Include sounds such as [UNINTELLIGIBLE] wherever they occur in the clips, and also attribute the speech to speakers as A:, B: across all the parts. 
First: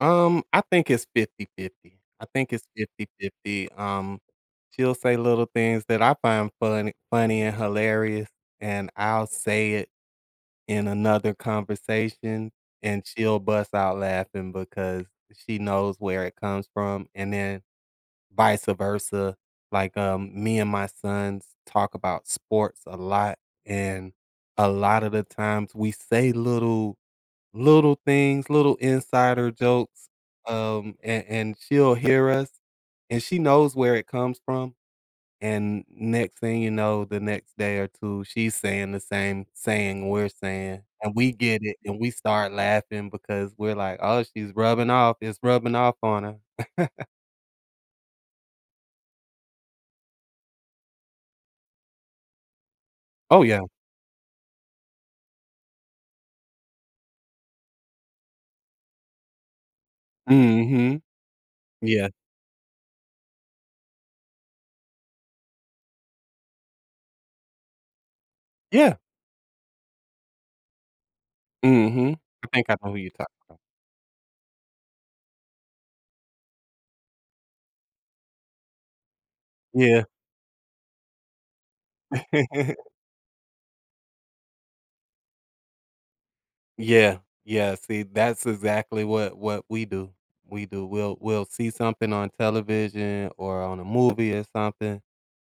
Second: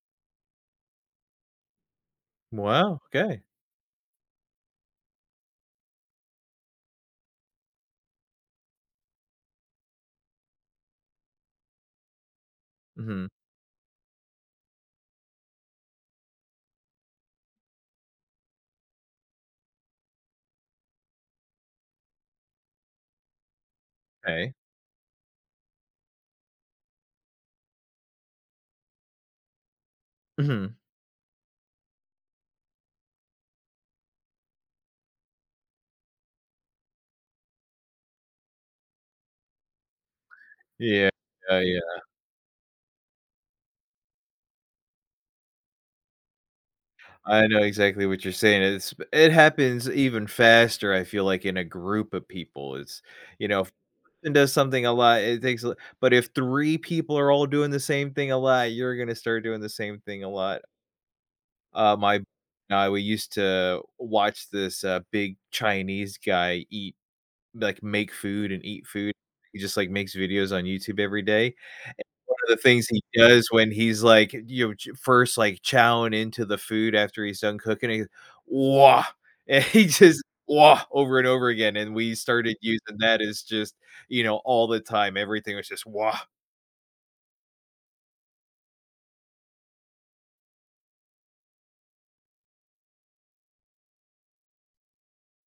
A: Um, I think it's 50/50, I think it's
B: Wow, okay.
A: 50/50, um, she'll say little things that I find funny funny and hilarious, and I'll say it in another conversation, and
B: Mhm.
A: she'll bust out laughing because she knows where it comes from, and then vice-versa, like, um, me and my sons talk about sports a lot, and
B: 'Kay.
A: a lot of the times, we say little little things, little insider jokes,
B: Mhm.
A: um, and and she'll hear us, and she knows where it comes from, and next thing you know, the next day or two she's saying the same saying we're saying,
B: Yeah,
A: and we get it,
B: yeah.
A: and we start laughing because we're like, "Oh, she's rubbing off It's rubbing off on her." [CHUCKLES]
B: I know exactly what you're saying. It's b it happens even faster, I feel like, in a group of people. It's
A: Oh,
B: you know,
A: yeah.
B: if [UNINTELLIGIBLE] does something a lot, it takes a But if 3 people are all doing the same thing a lot, you're gonna start doing the same thing a lot.
A: Mhm,
B: Uh,
A: yeah.
B: my now we used to watch this, uh, big Chinese guy eat like, make food and eat
A: Yeah.
B: food. He just, like, makes videos on YouTube every day, and
A: Mhm.
B: one
A: I
B: of the
A: think I
B: things
A: know who
B: he
A: you're talking
B: does
A: about.
B: when he's, like, you ch first, like, chowing into the food after he's done cooking, he, "Wah," and he
A: Yeah.
B: just wah over and over again, and we started
A: [LAUGHS]
B: using that as just, you know, all the time. Everything was just wah.
A: Yeah, yeah, see, that's exactly what what we do We do. We'll we'll see something on television or on a movie or something,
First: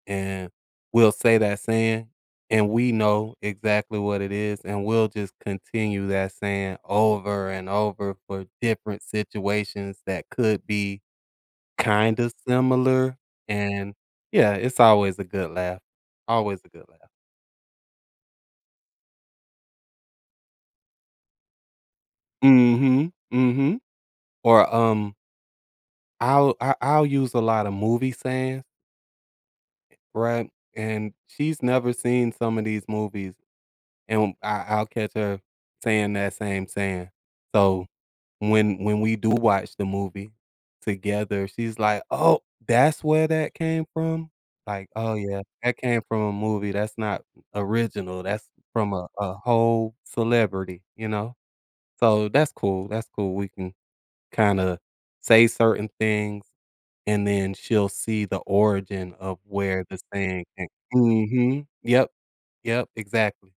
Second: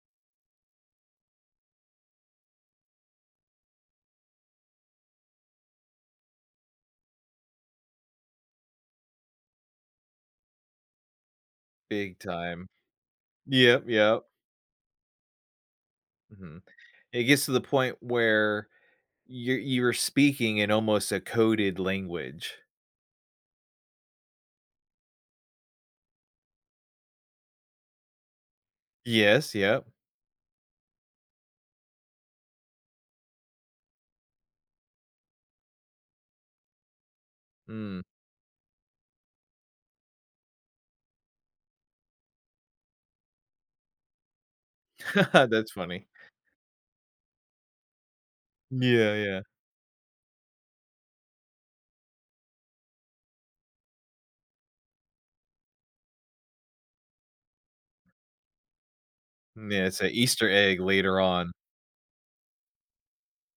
A: and we'll say that saying, and we know exactly what it is, and we'll just continue that saying over and over for different situations that could be
B: Big
A: kind of
B: time,
A: similar,
B: yep,
A: and,
B: yep.
A: yeah, it's always a good laugh, always
B: Mhm.
A: a good laugh.
B: It gets to the point where you're you're were speaking in almost a coded language.
A: Mhm. Mhm. Or, um I'll I I'll use a lot of movie sayings
B: Yes, yep.
A: E Right, and she's never seen some of these movies, and I I'll catch her saying that same saying, so
B: Mm.
A: when when we do watch the movie together, she's like, "Oh, that's where that came from?" Like, "Oh, yeah,
B: [CHUCKLES] That's
A: that came
B: funny.
A: from a movie, that's not original. That's from a
B: Yeah.
A: a
B: Yeah.
A: whole celebrity," you know? So that's cool, that's cool, we can kinda say certain things, and then she'll see the origin of where
B: Yeah.
A: the
B: It's a
A: saying
B: Easter
A: came
B: egg later on.
A: Mhm, yep, yep, exactly.